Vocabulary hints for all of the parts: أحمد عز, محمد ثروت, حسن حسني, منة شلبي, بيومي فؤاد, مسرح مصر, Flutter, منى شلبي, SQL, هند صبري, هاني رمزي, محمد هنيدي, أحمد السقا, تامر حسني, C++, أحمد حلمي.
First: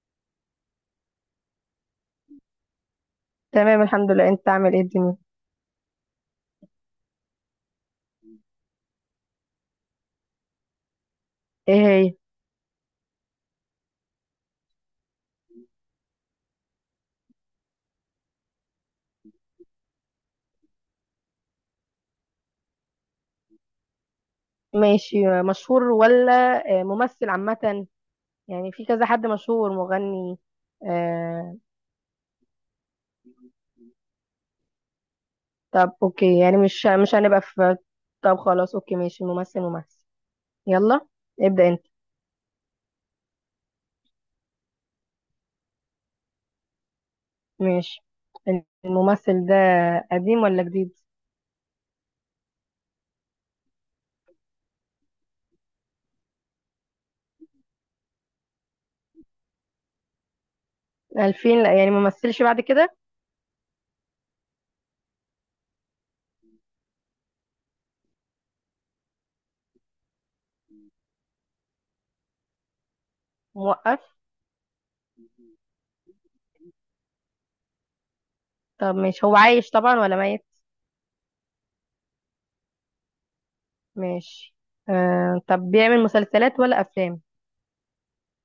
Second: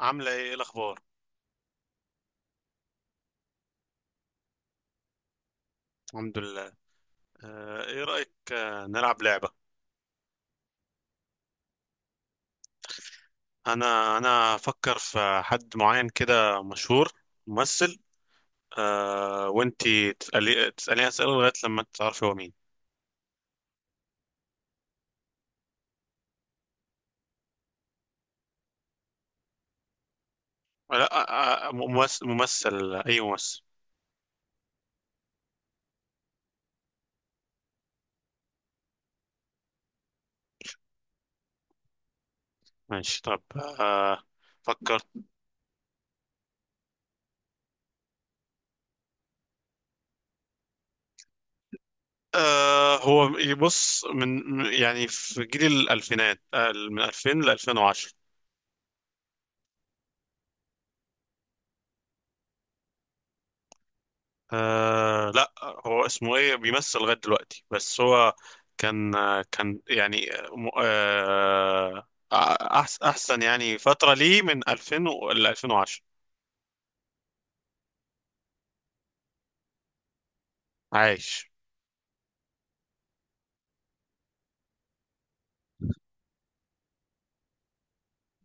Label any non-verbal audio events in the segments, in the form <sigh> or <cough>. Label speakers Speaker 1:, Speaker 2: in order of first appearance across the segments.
Speaker 1: عاملة إيه الأخبار؟
Speaker 2: تمام، الحمد لله. انت عامل ايه الدنيا؟
Speaker 1: الحمد لله. ايه رأيك، نلعب لعبة؟
Speaker 2: ايه هي؟
Speaker 1: أنا أفكر في حد معين كده مشهور. ممثل. وانتي تسأليني أسئلة لغاية لما تعرفي هو مين.
Speaker 2: ماشي، مشهور ولا ممثل عامة؟ يعني في كذا حد مشهور، مغني؟
Speaker 1: لا.
Speaker 2: آه
Speaker 1: ممثل أي ممثل.
Speaker 2: طب اوكي، يعني مش هنبقى في. طب خلاص اوكي ماشي، ممثل ممثل. يلا، ابدأ انت.
Speaker 1: ماشي. طب، فكرت.
Speaker 2: ماشي، الممثل ده قديم ولا جديد؟
Speaker 1: هو يبص من يعني في جيل الألفينات، من 2000 ل 2010.
Speaker 2: 2000؟ لا يعني ممثلش بعد كده؟
Speaker 1: لا. هو اسمه ايه بيمثل لغاية دلوقتي، بس هو كان. كان يعني احسن يعني
Speaker 2: موقف.
Speaker 1: فترة ليه من 2000 ل 2010.
Speaker 2: طب ماشي، هو عايش طبعا ولا ميت؟
Speaker 1: عايش.
Speaker 2: ماشي. آه طب بيعمل مسلسلات ولا افلام؟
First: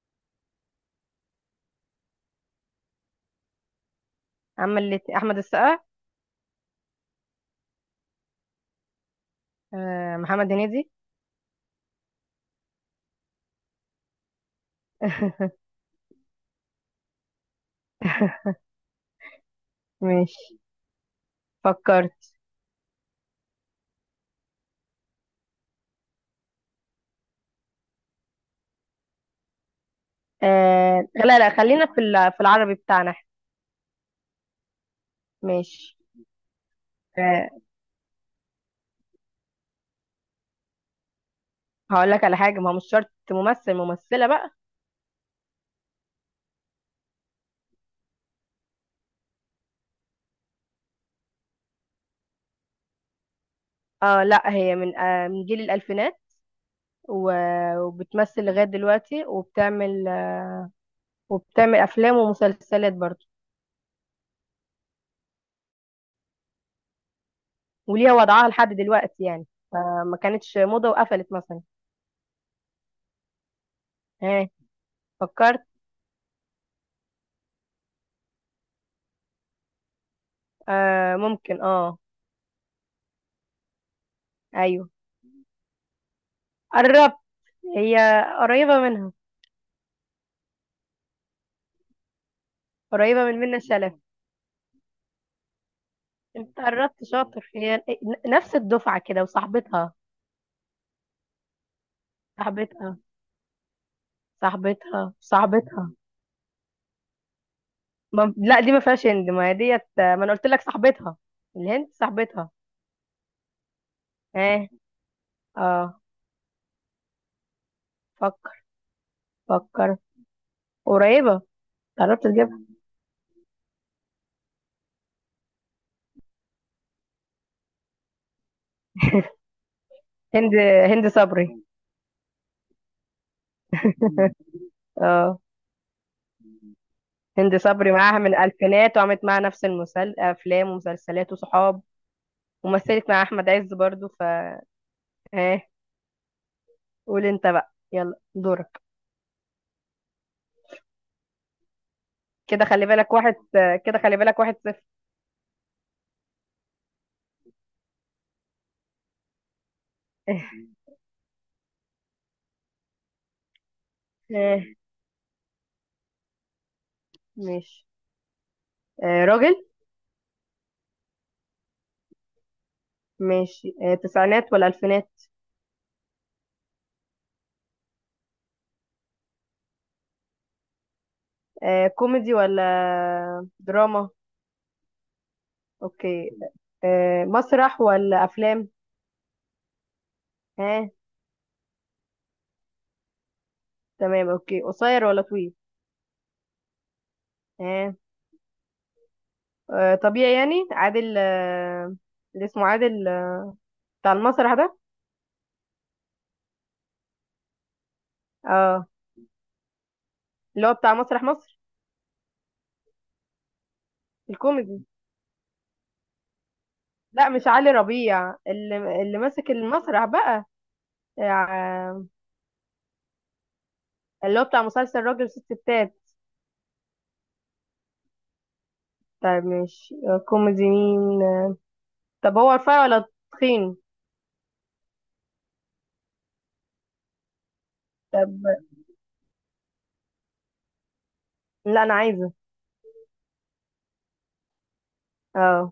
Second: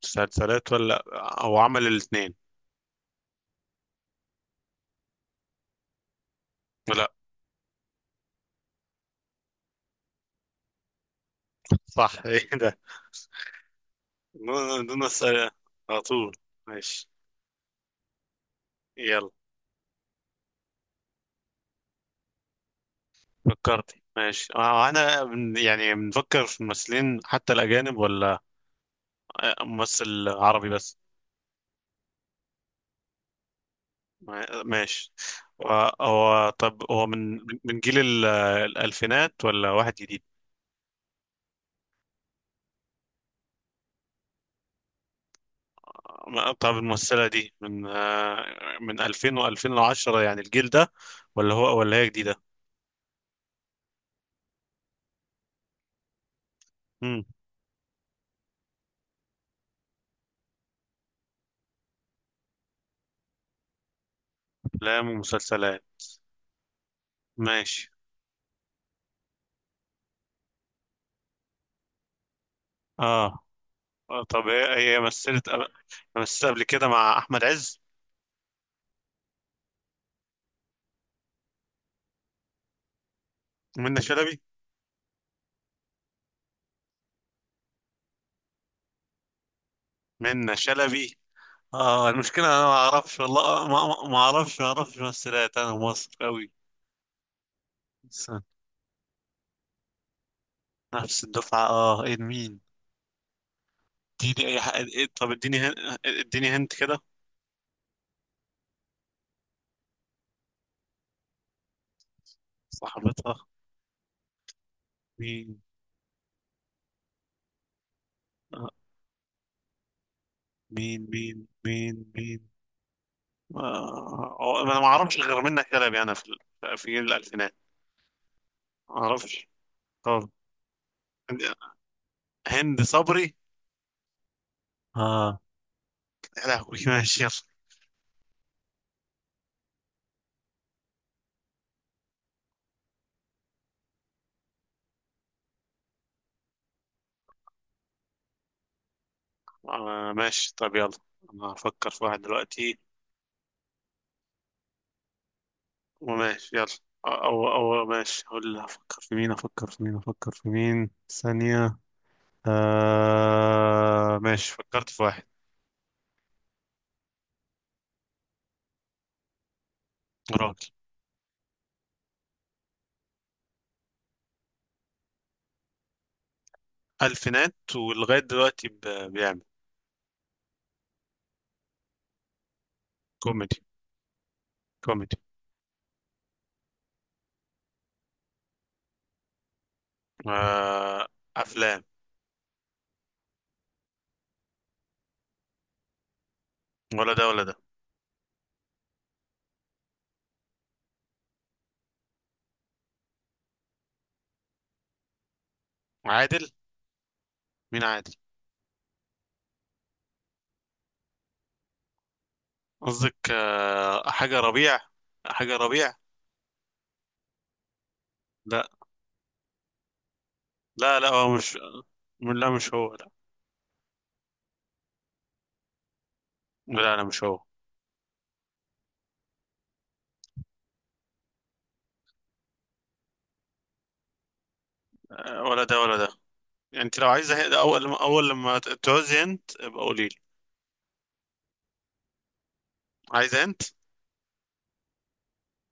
Speaker 1: مسلسلات ولا او عمل الاثنين.
Speaker 2: عمل احمد السقا؟
Speaker 1: لا.
Speaker 2: محمد هنيدي.
Speaker 1: صح <laughs> ايه ده؟ دون اسئلة
Speaker 2: <laughs>
Speaker 1: على طول. ماشي. يلا.
Speaker 2: ماشي، فكرت.
Speaker 1: فكرت. ماشي. انا يعني بنفكر في ممثلين حتى الاجانب، ولا ممثل عربي بس؟
Speaker 2: آه لا لا، خلينا في في العربي بتاعنا احنا.
Speaker 1: ماشي. هو
Speaker 2: ماشي.
Speaker 1: طب هو من
Speaker 2: آه،
Speaker 1: من جيل الألفينات ولا واحد جديد؟
Speaker 2: هقول لك على حاجة، ما هو مش شرط ممثل، ممثلة بقى.
Speaker 1: طب الممثلة دي من 2000 و2010 يعني الجيل ده، ولا هو ولا هي جديدة؟
Speaker 2: اه لا، هي من من جيل الألفينات.
Speaker 1: امم
Speaker 2: و- وبتمثل لغاية دلوقتي، وبتعمل وبتعمل أفلام ومسلسلات برضه.
Speaker 1: أفلام ومسلسلات. ماشي.
Speaker 2: وليها وضعها لحد دلوقتي يعني. آه، ما كانتش موضة وقفلت مثلا.
Speaker 1: اه. طب
Speaker 2: ها،
Speaker 1: هي مثلت
Speaker 2: فكرت.
Speaker 1: مثلت قبل كده مع أحمد عز.
Speaker 2: آه ممكن اه.
Speaker 1: منة شلبي.
Speaker 2: ايوه، قربت. هي قريبة منها.
Speaker 1: منة شلبي. اه، المشكلة أنا ما أعرفش
Speaker 2: قريبة من منى
Speaker 1: والله، ما
Speaker 2: شلبي.
Speaker 1: ما ما أعرفش، ممثلات، أنا مصر أوي.
Speaker 2: انت قربت، شاطر. هي
Speaker 1: بس
Speaker 2: نفس الدفعة كده، وصاحبتها.
Speaker 1: نفس الدفعة. اه، ايه؟ مين؟
Speaker 2: صاحبتها
Speaker 1: اديني اي حاجة.
Speaker 2: صاحبتها
Speaker 1: طب اديني
Speaker 2: صاحبتها.
Speaker 1: اديني هنت كده.
Speaker 2: ما... لا، دي ما فيهاش هند، ما هي ديت، ما انا قلت لك صاحبتها. الهند صاحبتها.
Speaker 1: صاحبتها.
Speaker 2: اه.
Speaker 1: مين؟
Speaker 2: اه، فكر.
Speaker 1: آه،
Speaker 2: فكر.
Speaker 1: مين مين
Speaker 2: قريبة،
Speaker 1: مين
Speaker 2: قربت
Speaker 1: مين
Speaker 2: تجيبها.
Speaker 1: هو انا ما اعرفش غير منة كلب يعني في في جيل الالفينات، ما اعرفش. طب،
Speaker 2: هند، هند صبري.
Speaker 1: هند صبري.
Speaker 2: <laughs>
Speaker 1: اه.
Speaker 2: اه.
Speaker 1: يا لهوي <laughs> ماشي. يلا.
Speaker 2: هند صبري معاها من الألفينات، وعملت معاها نفس أفلام ومسلسلات وصحاب. ومثلت مع أحمد عز برضو ف. ها، قول أنت بقى، يلا دورك.
Speaker 1: ماشي. طب يلا، انا هفكر في واحد
Speaker 2: كده
Speaker 1: دلوقتي.
Speaker 2: خلي بالك واحد. كده خلي بالك واحد صفر.
Speaker 1: وماشي يلا. او ماشي اقول، افكر في مين
Speaker 2: <laughs>
Speaker 1: ثانية. ماشي.
Speaker 2: آه،
Speaker 1: فكرت في
Speaker 2: ماشي. راجل.
Speaker 1: واحد.
Speaker 2: ماشي، تسعينات ولا ألفينات؟
Speaker 1: الفينات ولغايه دلوقتي بيعمل.
Speaker 2: كوميدي ولا
Speaker 1: كوميدي.
Speaker 2: دراما؟
Speaker 1: كوميدي.
Speaker 2: أوكي. مسرح ولا أفلام؟ ها.
Speaker 1: آه افلام.
Speaker 2: تمام أوكي، قصير ولا طويل؟
Speaker 1: ولا ده ولا ده.
Speaker 2: ها. طبيعي يعني. عادل آه، اللي اسمه عادل آه، بتاع المسرح ده.
Speaker 1: عادل. مين عادل؟
Speaker 2: اه، اللي هو بتاع مسرح مصر
Speaker 1: قصدك حاجه ربيع؟
Speaker 2: الكوميدي.
Speaker 1: حاجه ربيع.
Speaker 2: لا، مش علي ربيع،
Speaker 1: لا.
Speaker 2: اللي ماسك المسرح بقى.
Speaker 1: لا، لا هو مش.
Speaker 2: آه،
Speaker 1: لا، مش هو. لا.
Speaker 2: اللي هو بتاع مسلسل راجل وست ستات.
Speaker 1: لا، لا، مش هو.
Speaker 2: طيب ماشي، كوميدي مين؟ طب هو رفيع ولا تخين؟
Speaker 1: ولا ده ولا ده. يعني انت لو عايزه، ده اول اول
Speaker 2: طب
Speaker 1: لما تعوزي انت ابقى قولي لي.
Speaker 2: لا، انا عايزه.
Speaker 1: عايزه انت.
Speaker 2: اه،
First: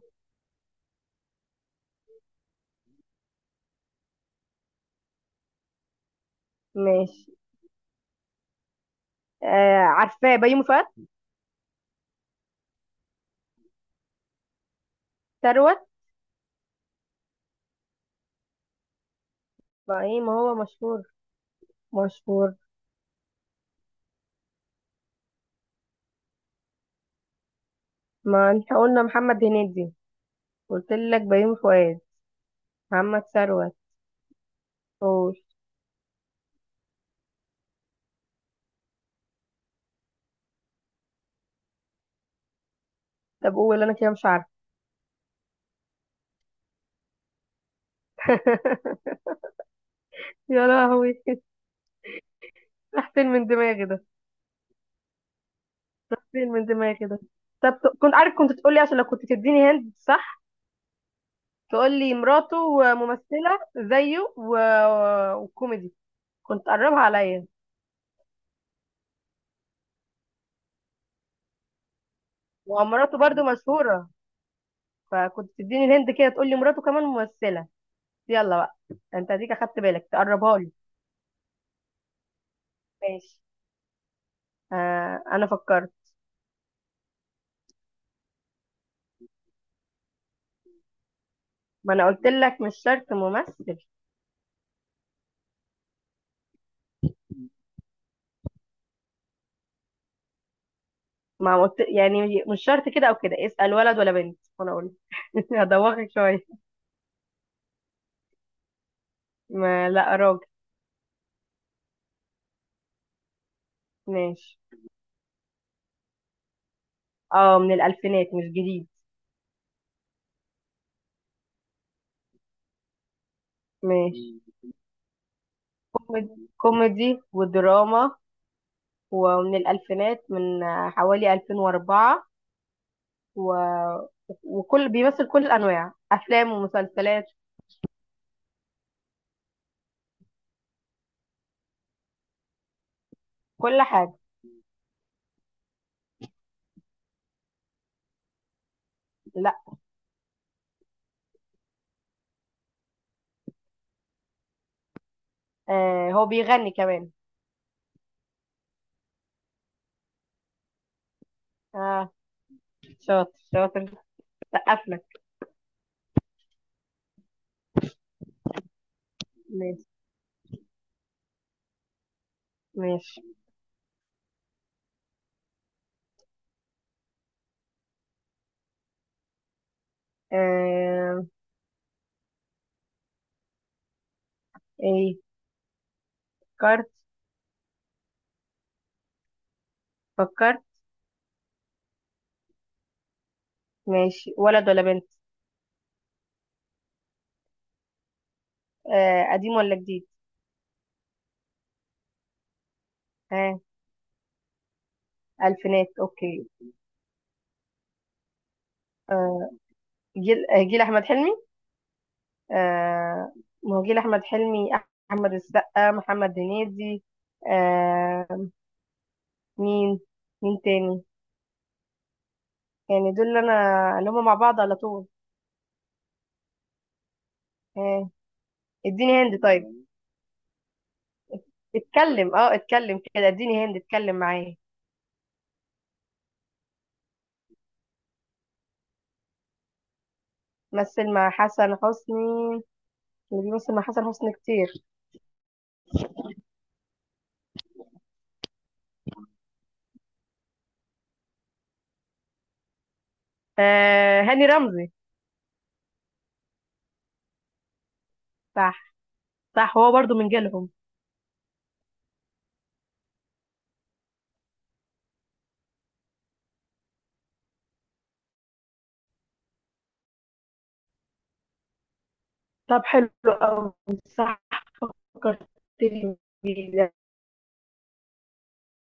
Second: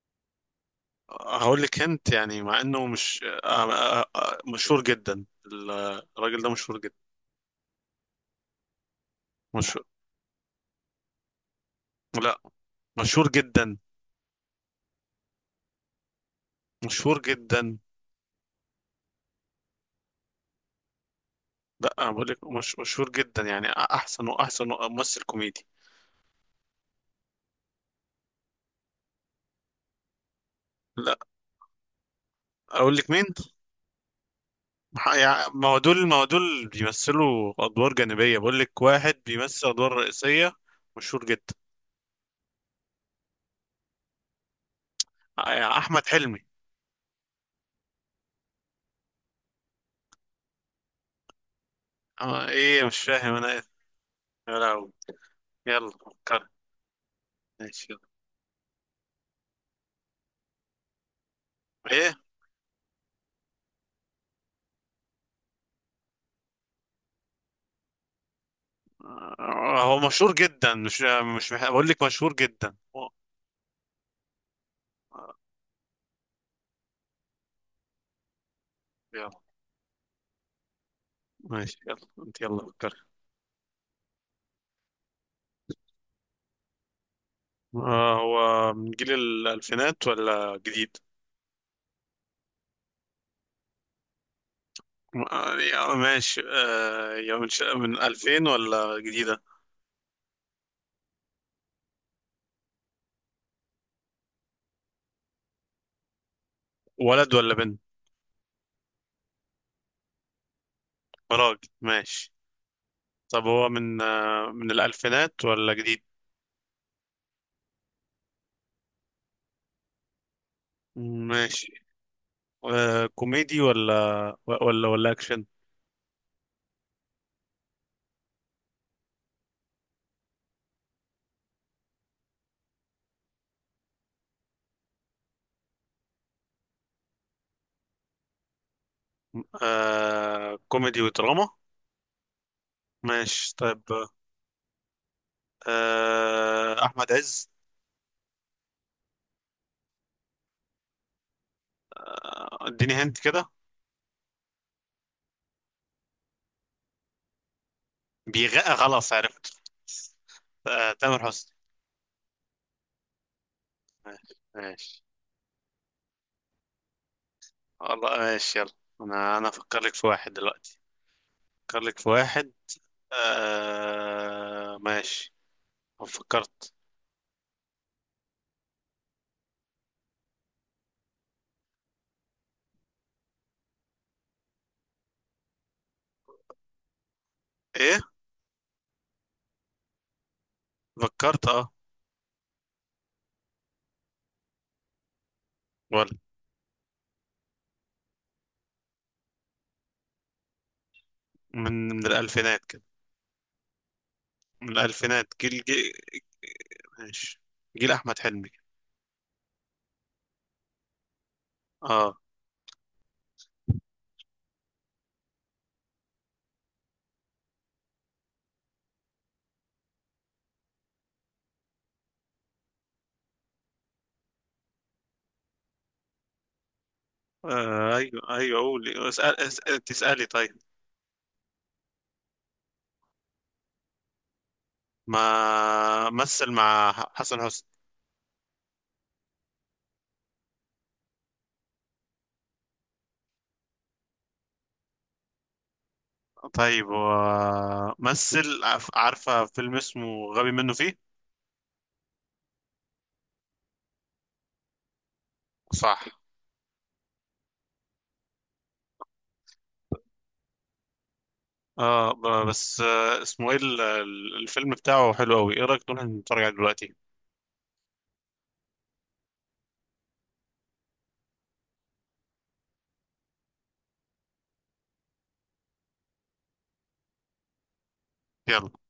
Speaker 1: هقول لك انت، يعني مع انه مش مشهور جدا. الراجل ده مشهور جدا.
Speaker 2: ماشي.
Speaker 1: مشهور.
Speaker 2: آه، عارفاه، بيومي فؤاد؟
Speaker 1: لا. مشهور جدا.
Speaker 2: ثروت؟
Speaker 1: مشهور جدا.
Speaker 2: ما ايه، ما هو مشهور.
Speaker 1: لا، أنا بقول لك
Speaker 2: مشهور،
Speaker 1: مش مشهور جدا يعني، احسن واحسن ممثل كوميدي.
Speaker 2: ما احنا قلنا محمد هنيدي. قلت
Speaker 1: لا.
Speaker 2: لك بيومي فؤاد،
Speaker 1: اقول لك
Speaker 2: محمد
Speaker 1: مين؟
Speaker 2: ثروت. قول.
Speaker 1: ما هو دول، بيمثلوا ادوار جانبيه، بقول لك واحد بيمثل ادوار رئيسيه، مشهور جدا.
Speaker 2: طب قول، انا كده مش عارفه.
Speaker 1: احمد حلمي.
Speaker 2: <laughs> يا لهوي!
Speaker 1: ايه؟ مش
Speaker 2: راح فين
Speaker 1: فاهم انا
Speaker 2: من
Speaker 1: ايه.
Speaker 2: دماغي ده؟
Speaker 1: يا لهوي. يلا
Speaker 2: راح
Speaker 1: فكر.
Speaker 2: فين من دماغي ده؟ طب
Speaker 1: ماشي يلا.
Speaker 2: كنت عارف، كنت تقولي، عشان لو كنت تديني هند صح، تقول لي
Speaker 1: ايه؟
Speaker 2: مراته ممثلة زيه و... وكوميدي، كنت قربها عليا.
Speaker 1: هو مشهور جدا، مش بقول لك مشهور جدا.
Speaker 2: ومراته برضو مشهورة،
Speaker 1: آه،
Speaker 2: فكنت تديني الهند كده تقول لي مراته كمان ممثلة. يلا بقى.
Speaker 1: يلا.
Speaker 2: انت هديك اخدت بالك تقربها لي.
Speaker 1: ماشي يلا انت، يلا فكر.
Speaker 2: ماشي. آه، انا فكرت.
Speaker 1: هو من جيل الألفينات ولا جديد؟
Speaker 2: ما انا قلت لك مش شرط ممثل.
Speaker 1: يعني، ماشي. يا من من 2000 ولا جديدة؟
Speaker 2: ما قلت يعني مش شرط كده او كده. اسأل ولد ولا بنت وانا اقول. <laughs> هدوخك شوية.
Speaker 1: ولد ولا بنت؟
Speaker 2: ما لا، راجل.
Speaker 1: راجل. ماشي. طب هو
Speaker 2: ماشي.
Speaker 1: من الألفينات ولا جديد؟
Speaker 2: اه، من الالفينات، مش جديد.
Speaker 1: ماشي. كوميدي ولا
Speaker 2: ماشي.
Speaker 1: ولا أكشن؟
Speaker 2: كوميدي، كوميدي ودراما. ومن الألفينات، من حوالي 2004، و... وكل بيمثل كل الأنواع، أفلام ومسلسلات،
Speaker 1: كوميدي ودراما. ماشي. طيب.
Speaker 2: كل حاجة.
Speaker 1: أحمد عز؟
Speaker 2: لا.
Speaker 1: اديني هنت كده.
Speaker 2: آه، هو بيغني كمان.
Speaker 1: بيغقى خلاص عرفت. تامر حسني.
Speaker 2: اه، شاطر شاطر.
Speaker 1: ماشي.
Speaker 2: سقف
Speaker 1: ماشي
Speaker 2: لك.
Speaker 1: والله. ماشي يلا. أنا أفكر
Speaker 2: ماشي،
Speaker 1: لك في واحد دلوقتي. أفكر لك في واحد.
Speaker 2: ماشي.
Speaker 1: ماشي. أنا فكرت.
Speaker 2: آه ايه فكرت؟
Speaker 1: ايه؟
Speaker 2: فكرت.
Speaker 1: فكرت. اه.
Speaker 2: ماشي، ولد ولا بنت؟
Speaker 1: ولا.
Speaker 2: آه قديم ولا جديد؟
Speaker 1: من الالفينات كده.
Speaker 2: ها.
Speaker 1: من الالفينات.
Speaker 2: آه،
Speaker 1: جيل
Speaker 2: ألفينات
Speaker 1: جيل
Speaker 2: أوكي.
Speaker 1: ماشي. جيل احمد حلمي.
Speaker 2: آه جيل، جيل أحمد حلمي؟
Speaker 1: اه.
Speaker 2: آه، ما هو جيل أحمد حلمي، أحمد السقا، محمد هنيدي، آه، مين، مين تاني؟ يعني دول اللي انا، اللي هم مع بعض على طول. اه،
Speaker 1: ايوه، ايوه. قولي.
Speaker 2: اديني هند
Speaker 1: اسال
Speaker 2: طيب.
Speaker 1: اسال تسالي طيب.
Speaker 2: اتكلم، اه اتكلم كده، اديني هند، اتكلم معايا.
Speaker 1: ما مثل مع حسن حسني.
Speaker 2: مثل مع حسن حسني؟ اللي بيمثل مع حسن حسني كتير.
Speaker 1: طيب، مثل. عارفه فيلم اسمه غبي منه فيه.
Speaker 2: آه، هاني رمزي؟
Speaker 1: صح.
Speaker 2: صح. صح، هو برضو من جيلهم.
Speaker 1: اه، بس اسمه ايه الفيلم بتاعه حلو قوي. ايه رايك نروح نتفرج عليه دلوقتي؟
Speaker 2: طب حلو قوي. صح، فكرتني بيه.
Speaker 1: يلا.